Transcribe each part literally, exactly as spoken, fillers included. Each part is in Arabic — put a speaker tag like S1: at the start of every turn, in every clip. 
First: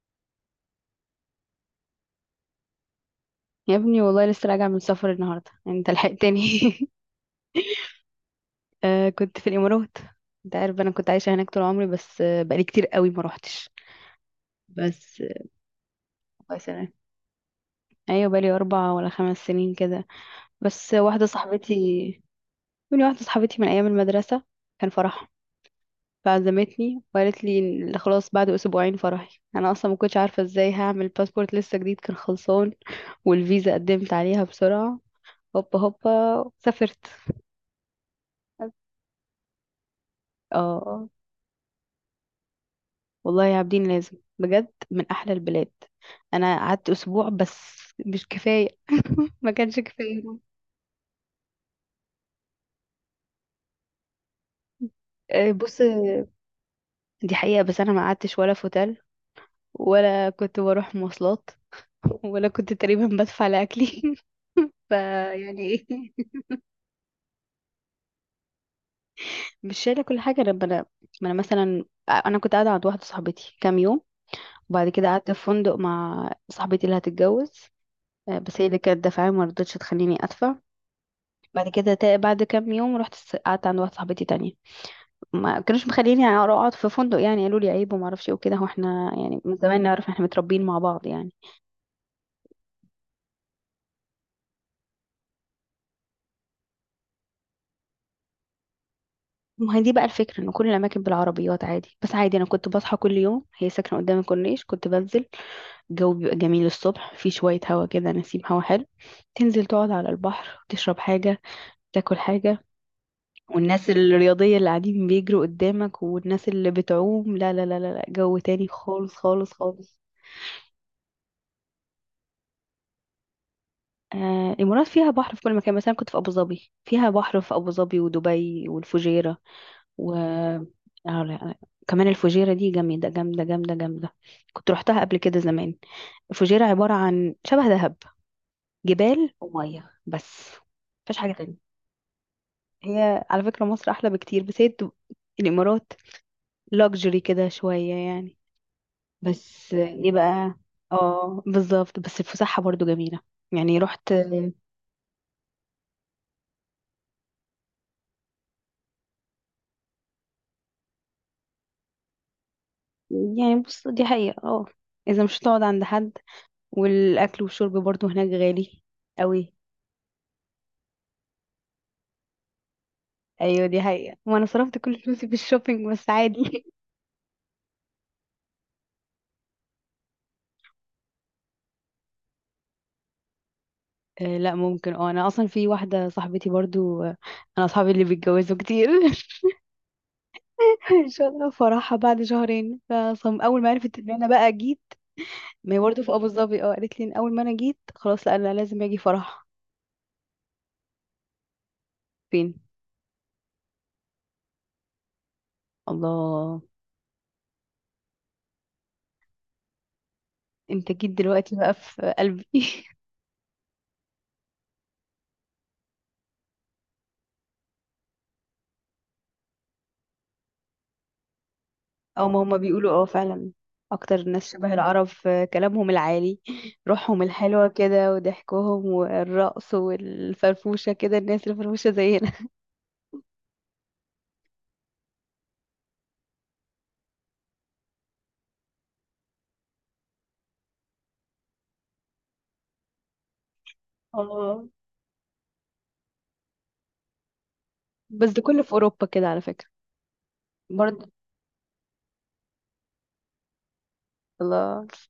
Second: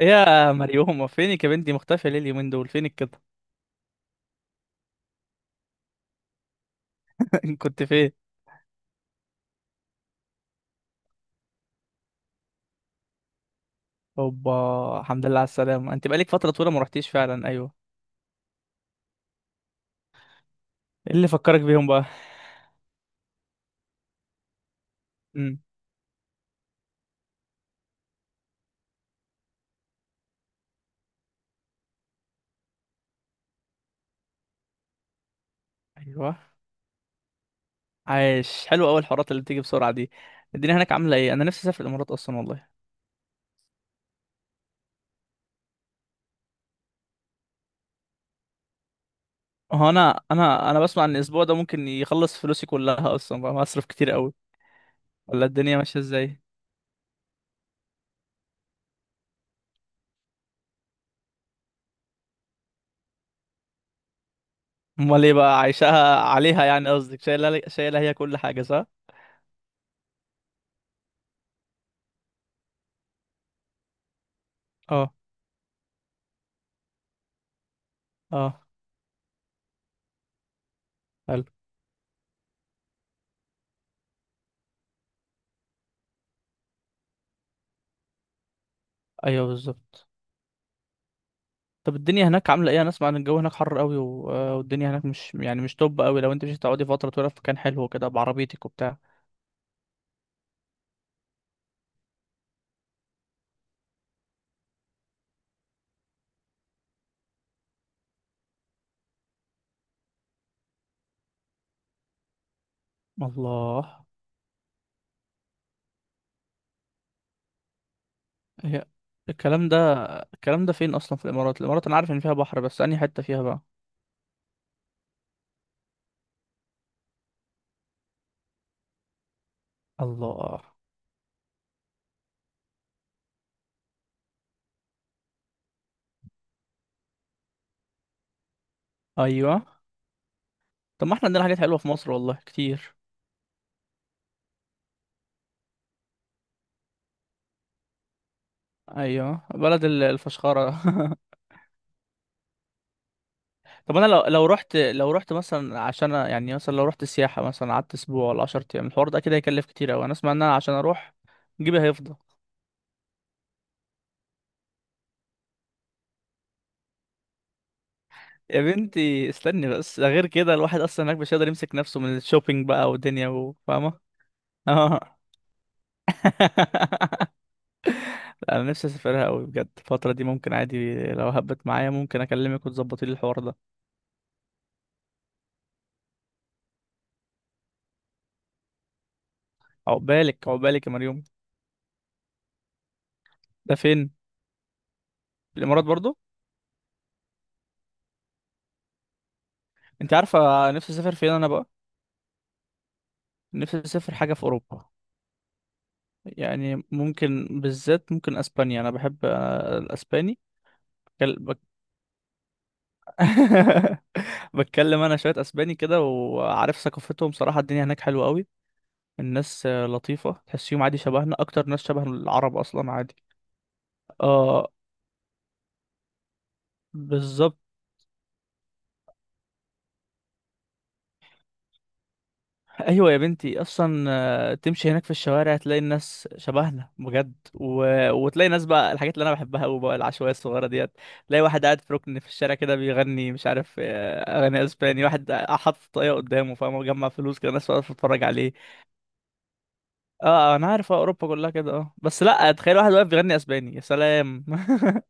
S1: إيه يا مريومة؟ فينك يا بنتي؟ مختفية ليه اليومين دول؟ فينك كده؟
S2: يا ابني والله لسه راجعة من السفر النهاردة، يعني انت لحقتني.
S1: كنت فين؟
S2: آه كنت في الإمارات. انت عارف انا كنت عايشة هناك طول عمري، بس آه، بقالي كتير قوي ما روحتش.
S1: اوبا.
S2: بس
S1: الحمد لله على
S2: آه،
S1: السلامة، انت بقالك فترة
S2: بقى
S1: طويلة ما
S2: سنة.
S1: رحتيش فعلا، ايوه.
S2: ايوه، بقالي اربع ولا خمس سنين كده. بس آه،
S1: ايه
S2: واحدة
S1: اللي فكرك بيهم بقى؟
S2: صاحبتي، من واحدة صاحبتي من ايام المدرسة، كان فرحها.
S1: امم.
S2: فعزمتني وقالت لي إن خلاص بعد اسبوعين فرحي. انا اصلا ما كنتش عارفة ازاي هعمل باسبورت، لسه جديد كان خلصان، والفيزا قدمت عليها بسرعة. هوبا
S1: ايوه،
S2: هوبا سافرت.
S1: عايش. حلو قوي الحوارات اللي بتيجي بسرعة دي.
S2: اه
S1: الدنيا هناك
S2: آه.
S1: عاملة ايه؟ انا نفسي اسافر الامارات اصلا والله.
S2: والله يا عابدين لازم بجد من احلى البلاد. انا قعدت اسبوع بس، مش كفايه. ما كانش
S1: هو انا
S2: كفايه.
S1: انا انا بسمع ان الاسبوع ده ممكن يخلص فلوسي كلها اصلا، بقى مصرف كتير قوي. ولا
S2: آه،
S1: الدنيا
S2: بص،
S1: ماشية ازاي؟
S2: دي حقيقه، بس انا ما قعدتش ولا في اوتيل، ولا كنت بروح مواصلات، ولا كنت تقريبا بدفع لاكلي.
S1: امال ايه بقى؟
S2: فيعني ايه.
S1: عايشاها عليها يعني، قصدك شايلة شايلة هي كل حاجة، صح؟
S2: مش شايله كل حاجه. لما انا، ما انا مثلا انا كنت قاعده عند واحده صاحبتي كام يوم، وبعد كده
S1: اه،
S2: قعدت في فندق مع صاحبتي اللي هتتجوز. آه،
S1: اه،
S2: بس هي اللي كانت دافعه، ما رضتش تخليني ادفع.
S1: حلو.
S2: بعد كده تا- بعد كام يوم رحت س- قعدت عند واحده صاحبتي تانية. ما كانوش مخليني يعني اقعد في فندق، يعني قالوا لي عيب وما اعرفش ايه وكده. هو احنا يعني
S1: ايوه
S2: من زمان
S1: بالظبط.
S2: نعرف، احنا متربيين مع بعض يعني.
S1: طب الدنيا هناك عاملة ايه؟ انا اسمع ان الجو هناك حر قوي و... آه، والدنيا هناك مش يعني مش طب قوي، لو انت مش هتقعدي فترة طويلة في مكان حلو كده بعربيتك وبتاع.
S2: ما هي دي بقى الفكره، ان كل الاماكن بالعربيات، عادي بس عادي. انا كنت بصحى كل يوم، هي ساكنه قدام الكورنيش، كنت بنزل. الجو بيبقى جميل الصبح، في شويه هوا كده، نسيم هوا حلو. تنزل تقعد على البحر، تشرب حاجه، تاكل حاجه. والناس
S1: الله.
S2: الرياضيه اللي قاعدين بيجروا قدامك، والناس اللي بتعوم، لا لا لا لا لا، جو تاني
S1: هي
S2: خالص خالص
S1: الكلام ده
S2: خالص.
S1: الكلام ده فين اصلا؟ في الامارات الامارات، انا عارف ان فيها بحر بس انهي حتة فيها بقى؟
S2: آه، الإمارات فيها بحر في كل مكان. مثلا كنت في أبو ظبي، فيها بحر في أبو ظبي ودبي والفجيرة و آه،
S1: الله.
S2: لا، كمان الفجيرة دي جامدة جامدة جامدة جامدة. كنت روحتها قبل كده زمان. الفجيرة عبارة عن شبه دهب، جبال
S1: ايوه،
S2: ومية بس،
S1: طب ما
S2: مفيش
S1: احنا
S2: حاجة
S1: عندنا حاجات
S2: تانية.
S1: حلوة في مصر والله كتير.
S2: هي على فكرة مصر أحلى بكتير، بس هي دب- الإمارات لاكجري كده شوية يعني.
S1: ايوه،
S2: بس
S1: بلد
S2: آه،
S1: ال-
S2: إيه بقى.
S1: الفشخرة.
S2: اه بالظبط، بس الفسحة برضو جميلة. يعني
S1: طب انا
S2: رحت.
S1: لو لو رحت لو رحت مثلا عشان أ- يعني مثلا لو رحت سياحة، مثلا قعدت اسبوع ولا عشر ايام، الحوار ده كده هيكلف كتير قوي. انا اسمع ان انا عشان اروح جيبي هيفضى.
S2: يعني بص، دي حقيقة اه. اذا مش هتقعد عند حد، والاكل والشرب برضو هناك
S1: يا
S2: غالي
S1: بنتي
S2: قوي.
S1: استني بس، ده غير كده الواحد اصلا هناك مش قادر يمسك نفسه من الشوبينج بقى والدنيا و-
S2: ايوه دي
S1: فاهمه؟
S2: حقيقة، وانا صرفت كل
S1: اه.
S2: فلوسي في الشوبينج، بس عادي.
S1: انا نفسي اسافرها قوي بجد الفتره دي، ممكن عادي لو هبت معايا ممكن اكلمك وتظبطي لي الحوار ده.
S2: آه لا، ممكن اه. انا اصلا في واحدة صاحبتي برضو، آه، انا اصحابي اللي بيتجوزوا كتير.
S1: عقبالك عقبالك يا
S2: ان
S1: مريم.
S2: شاء الله فرحها بعد شهرين، فصم اول ما
S1: ده
S2: عرفت ان
S1: فين؟
S2: انا بقى جيت.
S1: في
S2: ما هي
S1: الامارات
S2: برضه في
S1: برضو؟
S2: ابو ظبي. اه، قالت لي ان اول ما انا جيت خلاص، لا انا لازم اجي فرح.
S1: انت عارفه نفسي اسافر فين انا بقى؟
S2: فين؟
S1: نفسي اسافر حاجه في اوروبا.
S2: الله.
S1: يعني ممكن بالذات ممكن اسبانيا، انا بحب آه، الاسباني.
S2: انت جيت
S1: بتكل-
S2: دلوقتي
S1: بك-
S2: بقى في قلبي.
S1: بتكلم انا شويه اسباني كده، وعارف ثقافتهم صراحه الدنيا هناك حلوه قوي. الناس آه، لطيفة، تحسيهم عادي شبهنا، أكتر ناس شبه
S2: او ما هما
S1: العرب
S2: بيقولوا،
S1: أصلا
S2: اه
S1: عادي.
S2: فعلا. اكتر الناس
S1: اه
S2: شبه العرب في كلامهم العالي، روحهم
S1: بالظبط.
S2: الحلوة كده وضحكهم والرقص والفرفوشة كده. الناس الفرفوشة زينا.
S1: أيوة يا بنتي أصلا. آه، تمشي هناك في الشوارع تلاقي الناس شبهنا بجد و... وتلاقي ناس بقى، الحاجات اللي أنا بحبها أوي بقى العشوائية الصغيرة ديت. تلاقي واحد قاعد في ركن في الشارع كده بيغني مش عارف آه،
S2: اه،
S1: أغاني أسباني، واحد حاطط طاقية قدامه، فاهم، مجمع فلوس كده، ناس واقفة تتفرج
S2: بس ده
S1: عليه.
S2: كله في اوروبا كده على فكرة.
S1: اه. آه، أنا عارف آه،
S2: برضه
S1: أوروبا كلها كده، اه. بس لأ، تخيل واحد واقف بيغني أسباني، يا سلام!
S2: الله.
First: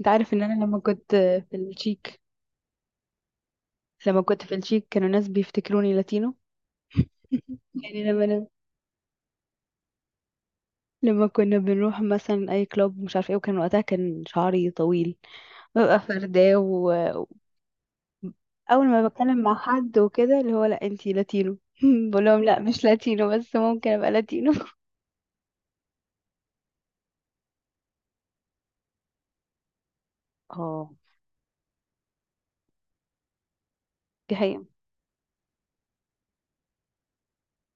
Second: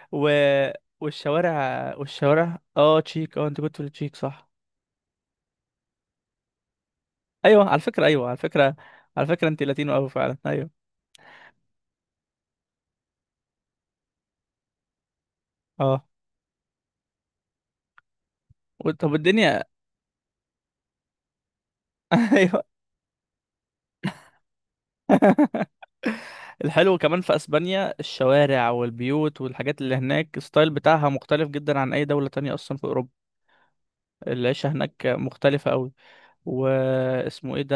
S2: انت
S1: و...
S2: عارف ان انا لما كنت في
S1: والشوارع
S2: التشيك،
S1: والشوارع اه. تشيك، اه انت كنت في التشيك
S2: لما كنت
S1: صح؟
S2: في التشيك كانوا ناس بيفتكروني لاتينو.
S1: ايوه على
S2: يعني
S1: فكره،
S2: لما
S1: ايوه على
S2: أنا-
S1: فكره. على فكره انت لاتينو قوي فعلا ايوه.
S2: لما كنا بنروح مثلا اي كلوب مش عارف ايه، وكان وقتها كان شعري طويل، ببقى
S1: اه.
S2: فرداه. اول
S1: و-
S2: ما
S1: طب
S2: بتكلم مع
S1: الدنيا.
S2: حد وكده، اللي هو لا انتي لاتينو. بقول لهم لا،
S1: ايوه،
S2: مش لاتينو، بس ممكن ابقى لاتينو.
S1: الحلو كمان في اسبانيا الشوارع والبيوت والحاجات اللي هناك الستايل
S2: اه
S1: بتاعها مختلف جدا عن اي دوله تانية اصلا في اوروبا.
S2: دي حقيقة.
S1: العيشه هناك مختلفه قوي. واسمه ايه ده،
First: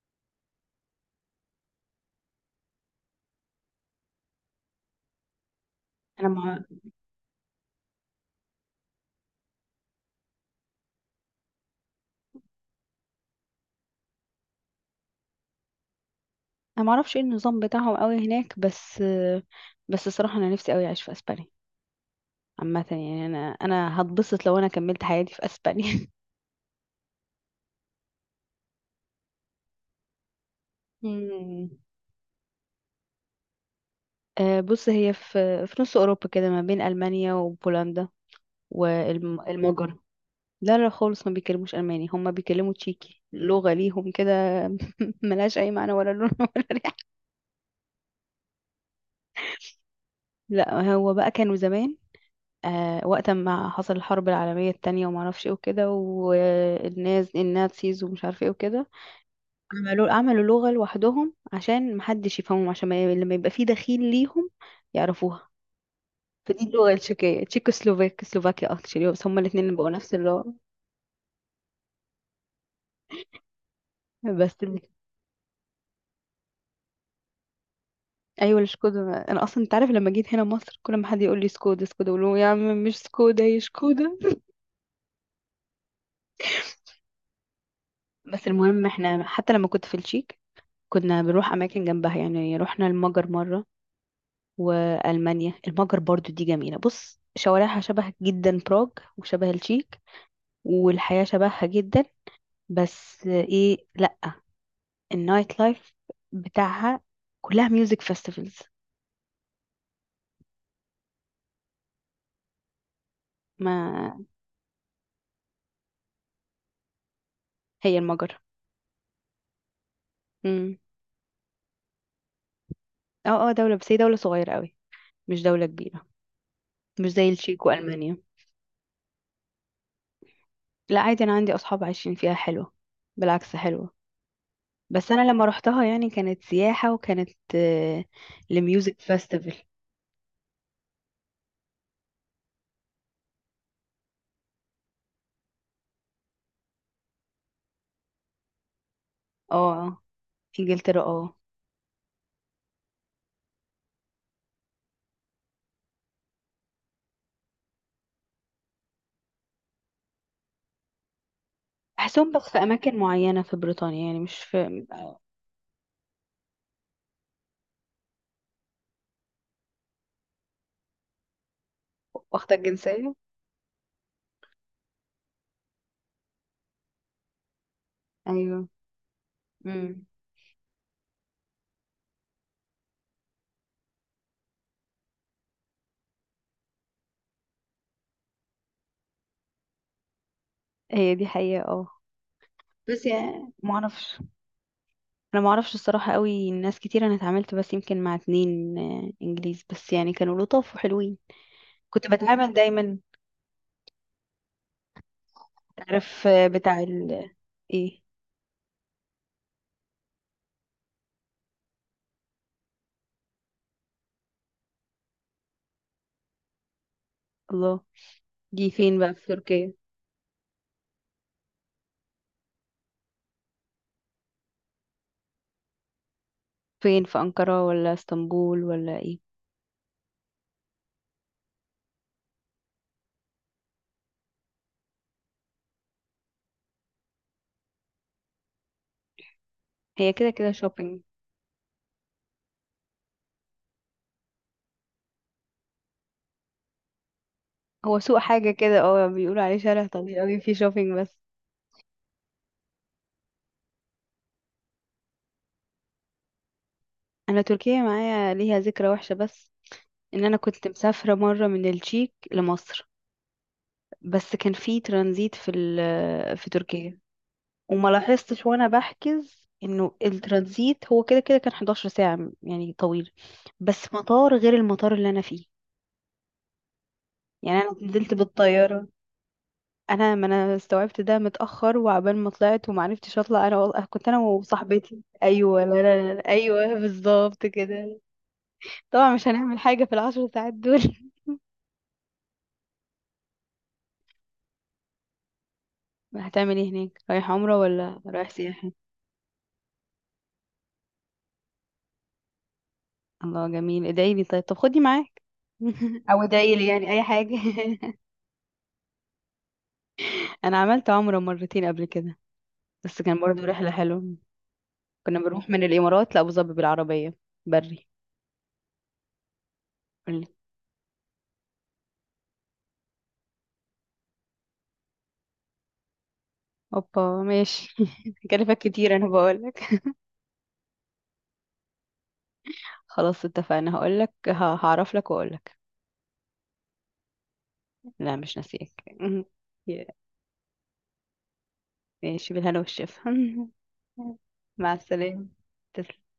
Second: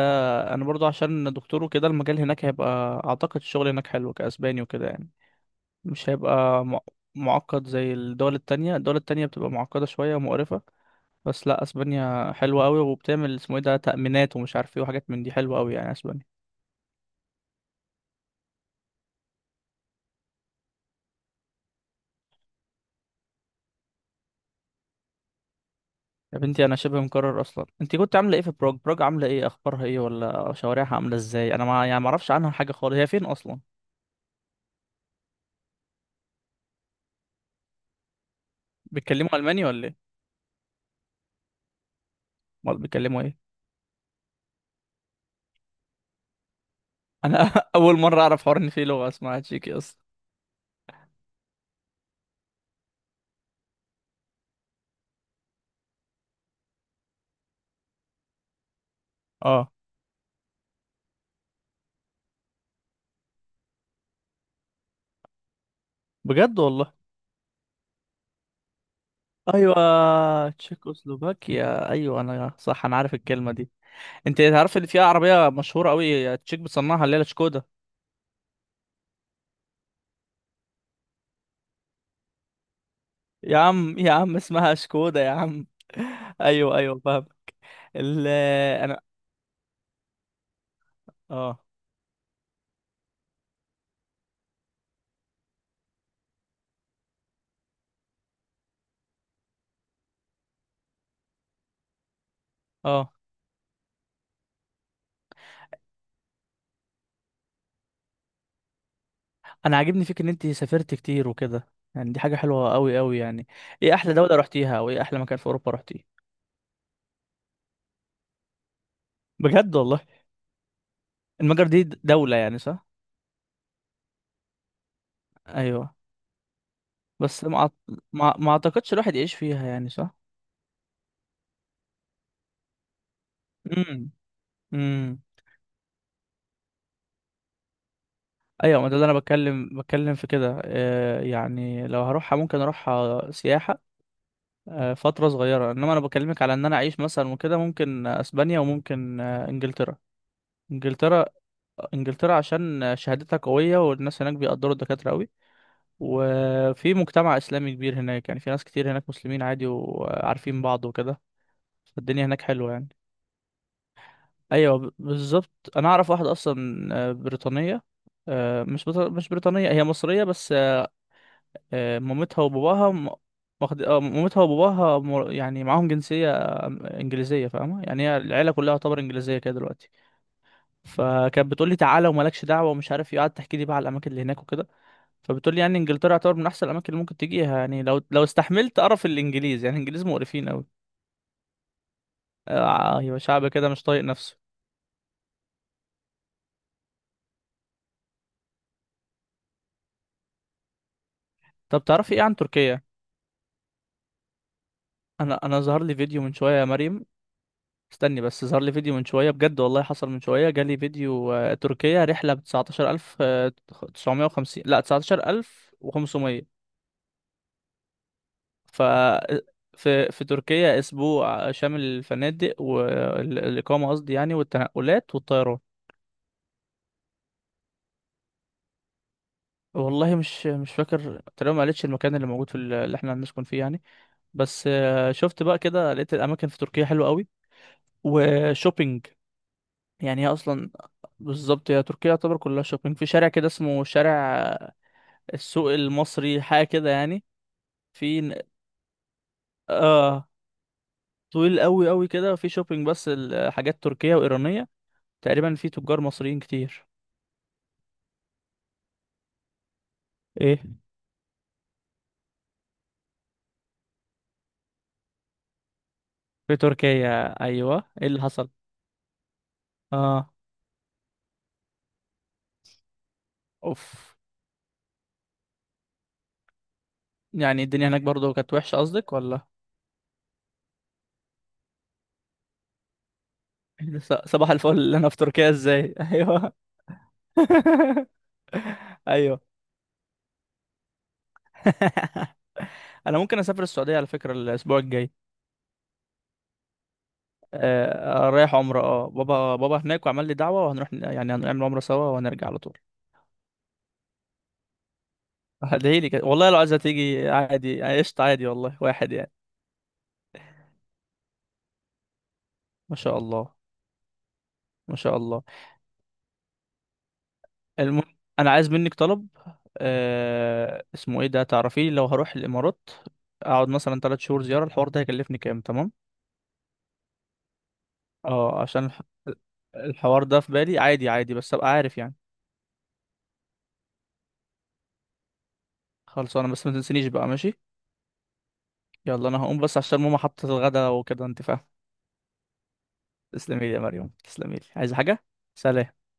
S1: انا برضو عشان دكتور وكده المجال هناك هيبقى. اعتقد الشغل هناك حلو كاسباني وكده يعني. مش
S2: انا ما
S1: هيبقى مع- معقد زي الدول التانية. الدول التانية بتبقى معقدة شوية ومقرفة. بس لا، اسبانيا حلوة قوي، وبتعمل اسمه ايه ده، تأمينات، ومش عارف ايه وحاجات من دي، حلوة قوي يعني اسبانيا.
S2: انا ما اعرفش ايه النظام بتاعهم قوي هناك، بس بس الصراحة انا نفسي قوي اعيش في اسبانيا. عامة يعني انا انا هتبسط لو انا كملت حياتي في اسبانيا.
S1: يا بنتي انا شبه مكرر اصلا. انت كنت عامله ايه في بروج بروج؟ عامله ايه؟ اخبارها ايه؟ ولا شوارعها عامله ازاي؟ انا
S2: مم.
S1: ما يعني ما اعرفش عنها حاجه خالص. هي فين اصلا؟
S2: آه، بص، هي في في نص اوروبا كده ما بين المانيا وبولندا
S1: بيتكلموا الماني ولا
S2: والمجر.
S1: ايه؟
S2: لا لا خالص، ما بيكلموش الماني، هم بيكلموا
S1: امال
S2: تشيكي،
S1: بيتكلموا ايه؟
S2: لغة ليهم كده. ملهاش اي معنى ولا لون. ولا.
S1: انا اول مره اعرف حوار ان في لغه اسمها تشيكي اصلا.
S2: لا هو بقى كانوا زمان، آه وقت ما حصل الحرب العالمية التانية وما اعرفش ايه وكده، والناس النازيز ومش عارف ايه وكده،
S1: اه،
S2: عملوا عملوا لغة لوحدهم عشان محدش يفهمهم، عشان ما ي- لما يبقى في دخيل ليهم يعرفوها.
S1: بجد
S2: فدي اللغة
S1: والله.
S2: التشيكية، تشيكوسلوفاك سلوفاكيا اكشلي، بس هما الاتنين بقوا نفس
S1: ايوه،
S2: اللغة.
S1: تشيكوسلوفاكيا، ايوه انا صح، انا عارف الكلمه دي. انت
S2: بس
S1: عارف
S2: ال-
S1: اللي فيها عربيه مشهوره قوي تشيك بتصنعها، اللي هي شكودا.
S2: ايوه الشكودا. انا اصلا انت عارف لما جيت هنا مصر، كل ما حد يقول لي سكودا سكودا، اقول له يا عم مش سكودا،
S1: يا
S2: هي
S1: عم يا
S2: شكودا.
S1: عم اسمها شكودا يا عم. ايوه، ايوه، فاهم. ال
S2: بس المهم
S1: انا
S2: احنا حتى لما كنت في التشيك، كنا بنروح
S1: اه
S2: اماكن جنبها، يعني رحنا المجر مره والمانيا. المجر برضو دي جميله، بص شوارعها شبه جدا براغ وشبه التشيك، والحياه شبهها جدا.
S1: اه
S2: بس ايه، لا، النايت لايف بتاعها كلها ميوزك فيستيفالز.
S1: انا عاجبني فيك ان انت سافرت كتير وكده. يعني دي حاجه حلوه قوي قوي يعني. ايه احلى
S2: ما
S1: دوله رحتيها؟ او ايه احلى مكان في اوروبا رحتيه؟
S2: هي المجر.
S1: بجد والله؟
S2: امم.
S1: المجر دي د- دوله يعني، صح؟
S2: اه اه دوله، بس هي دوله صغيره قوي، مش دوله
S1: ايوه.
S2: كبيره، مش زي
S1: بس
S2: التشيك
S1: ما أعت-
S2: والمانيا.
S1: ما ما اعتقدش الواحد يعيش فيها يعني، صح؟
S2: لا عادي، انا عندي اصحاب عايشين فيها حلوه، بالعكس حلوه.
S1: امم،
S2: بس
S1: امم.
S2: انا لما روحتها يعني كانت سياحة، وكانت آه،
S1: ايوه، ما
S2: لميوزك
S1: ده اللي انا
S2: فيستيفال.
S1: بتكلم بتكلم في كده، آه، يعني لو هروحها ممكن اروحها سياحه. آه، فتره صغيره. انما انا بكلمك على ان انا اعيش مثلا وكده، ممكن اسبانيا وممكن آه،
S2: اه،
S1: انجلترا.
S2: آه، انجلترا
S1: انجلترا
S2: اه.
S1: انجلترا عشان شهادتها قويه والناس هناك بيقدروا الدكاتره قوي. وفي مجتمع اسلامي كبير هناك، يعني في ناس كتير هناك مسلمين عادي وعارفين بعض وكده. فالدنيا
S2: بحسهم
S1: هناك
S2: بس في
S1: حلوه يعني.
S2: اماكن معينة في بريطانيا، يعني مش
S1: ايوه،
S2: في.
S1: ب- بالظبط. انا اعرف واحده اصلا آه، بريطانيه. آه، مش بط- مش بريطانيه، هي مصريه بس. آه، مامتها
S2: واخدة
S1: وباباها م-
S2: الجنسية.
S1: واخد آه، مامتها وباباها مر- يعني معاهم جنسية آه، إنجليزية، فاهمة؟ يعني هي العيلة
S2: ايوه.
S1: كلها تعتبر إنجليزية كده دلوقتي.
S2: امم.
S1: فكانت بتقول لي تعالى ومالكش دعوة ومش عارف إيه، قعدت تحكي لي بقى على الأماكن اللي هناك وكده. فبتقول لي يعني إنجلترا يعتبر من أحسن الأماكن اللي ممكن تجيها، يعني لو لو استحملت قرف الإنجليز، يعني الإنجليز مقرفين أوي.
S2: هي دي حقيقة اه.
S1: آه،
S2: بس
S1: أيوة، شعب
S2: يعني
S1: كده
S2: ما
S1: مش طايق
S2: اعرفش.
S1: نفسه.
S2: انا ما اعرفش الصراحة قوي. ناس كتير انا اتعاملت، بس يمكن مع اتنين آه، انجليز، بس يعني كانوا لطاف وحلوين.
S1: طب
S2: كنت
S1: تعرفي إيه عن
S2: بتعامل
S1: تركيا؟
S2: دايما.
S1: أنا أنا ظهر لي فيديو
S2: تعرف
S1: من
S2: آه،
S1: شوية يا
S2: بتاع
S1: مريم.
S2: ال ايه.
S1: استني بس، ظهر لي فيديو من شوية بجد والله حصل من شوية جالي فيديو آه، تركيا رحلة ب 19950 وخمسين، لا تسعتاشر ألف وخمسمية.
S2: الله. دي
S1: ف
S2: فين بقى في تركيا؟
S1: في في تركيا أسبوع شامل الفنادق والإقامة، قصدي يعني، والتنقلات والطيران.
S2: فين؟ في أنقرة ولا اسطنبول ولا ايه؟
S1: والله مش مش فاكر تقريبا، ما قالتش المكان اللي موجود في ال- اللي احنا هنسكن فيه يعني. بس آه، شفت بقى كده، لقيت الأماكن في تركيا حلوة قوي. وشوبينج
S2: هي
S1: يعني، هي
S2: كده كده
S1: أصلا
S2: شوبينج.
S1: بالظبط، هي تركيا يعتبر كلها شوبينج. في شارع كده اسمه شارع السوق المصري، حاجه كده يعني.
S2: هو سوق
S1: في،
S2: حاجة كده اه، بيقولوا عليه شارع طويل
S1: اه
S2: قوي فيه شوبينج بس.
S1: طويل قوي قوي كده، في شوبينج بس، الحاجات تركيه وايرانيه. تقريبا في تجار مصريين كتير.
S2: انا تركيا معايا ليها ذكرى وحشة بس، ان انا
S1: ايه؟
S2: كنت مسافرة مرة من التشيك لمصر، بس كان في ترانزيت في ال- في
S1: في
S2: تركيا.
S1: تركيا؟ ايوه.
S2: وما
S1: ايه اللي
S2: لاحظتش
S1: حصل؟
S2: وانا بحجز انه
S1: اه.
S2: الترانزيت هو كده كده كان 11 ساعة يعني طويل، بس
S1: اوف.
S2: مطار غير المطار اللي انا فيه. يعني
S1: يعني
S2: انا
S1: الدنيا هناك
S2: نزلت
S1: برضو كانت وحشه
S2: بالطيارة.
S1: قصدك، ولا؟
S2: انا ما انا استوعبت ده متاخر، وعبال ما طلعت وما عرفتش اطلع. انا والله كنت
S1: س-
S2: انا
S1: صباح الفل. اللي
S2: وصاحبتي،
S1: انا في تركيا
S2: ايوه لا
S1: ازاي!
S2: لا لا،
S1: ايوه.
S2: ايوه بالظبط كده. طبعا مش
S1: ايوه.
S2: هنعمل حاجه في العشر ساعات دول.
S1: انا ممكن اسافر السعوديه على فكره الاسبوع الجاي.
S2: هتعمل ايه هناك؟ رايح عمره ولا رايح
S1: آه، رايح
S2: سياحه؟
S1: عمره، اه. بابا بابا هناك وعمل لي دعوه، وهنروح ن- يعني هنعمل عمره سوا وهنرجع على طول.
S2: الله جميل. ادعي لي طيب، طب خدني معاك.
S1: هديلي
S2: او
S1: كده والله،
S2: ادعي
S1: لو
S2: لي
S1: عايزة
S2: يعني اي
S1: تيجي
S2: حاجه.
S1: عادي عشت عادي والله، واحد يعني.
S2: انا عملت عمره مرتين قبل كده،
S1: ما
S2: بس
S1: شاء
S2: كان برضه
S1: الله،
S2: رحله حلوه.
S1: ما شاء
S2: كنا
S1: الله.
S2: بنروح من الامارات لابو ظبي بالعربيه، بري.
S1: المهم أنا عايز منك طلب.
S2: قولي.
S1: آه... اسمه إيه ده تعرفيه؟ لو هروح الإمارات أقعد مثلا تلات شهور زيارة، الحوار ده هيكلفني كام تمام؟
S2: اوبا ماشي. هكلفك
S1: اه، عشان
S2: كتير
S1: الح...
S2: انا بقولك.
S1: الحوار ده في بالي عادي، عادي بس أبقى عارف يعني.
S2: خلاص اتفقنا، هقولك، ه- هعرف لك واقولك.
S1: خلصانة، بس ما تنسينيش بقى، ماشي؟
S2: لا مش ناسيك.
S1: يلا أنا هقوم بس عشان ماما حطت الغدا وكده، أنت فاهم.
S2: ماشي، بالهنا والشفا.
S1: تسلمي لي يا مريم، تسلمي لي،
S2: مع
S1: عايزة حاجة؟
S2: السلامة. تسلم.
S1: سلام.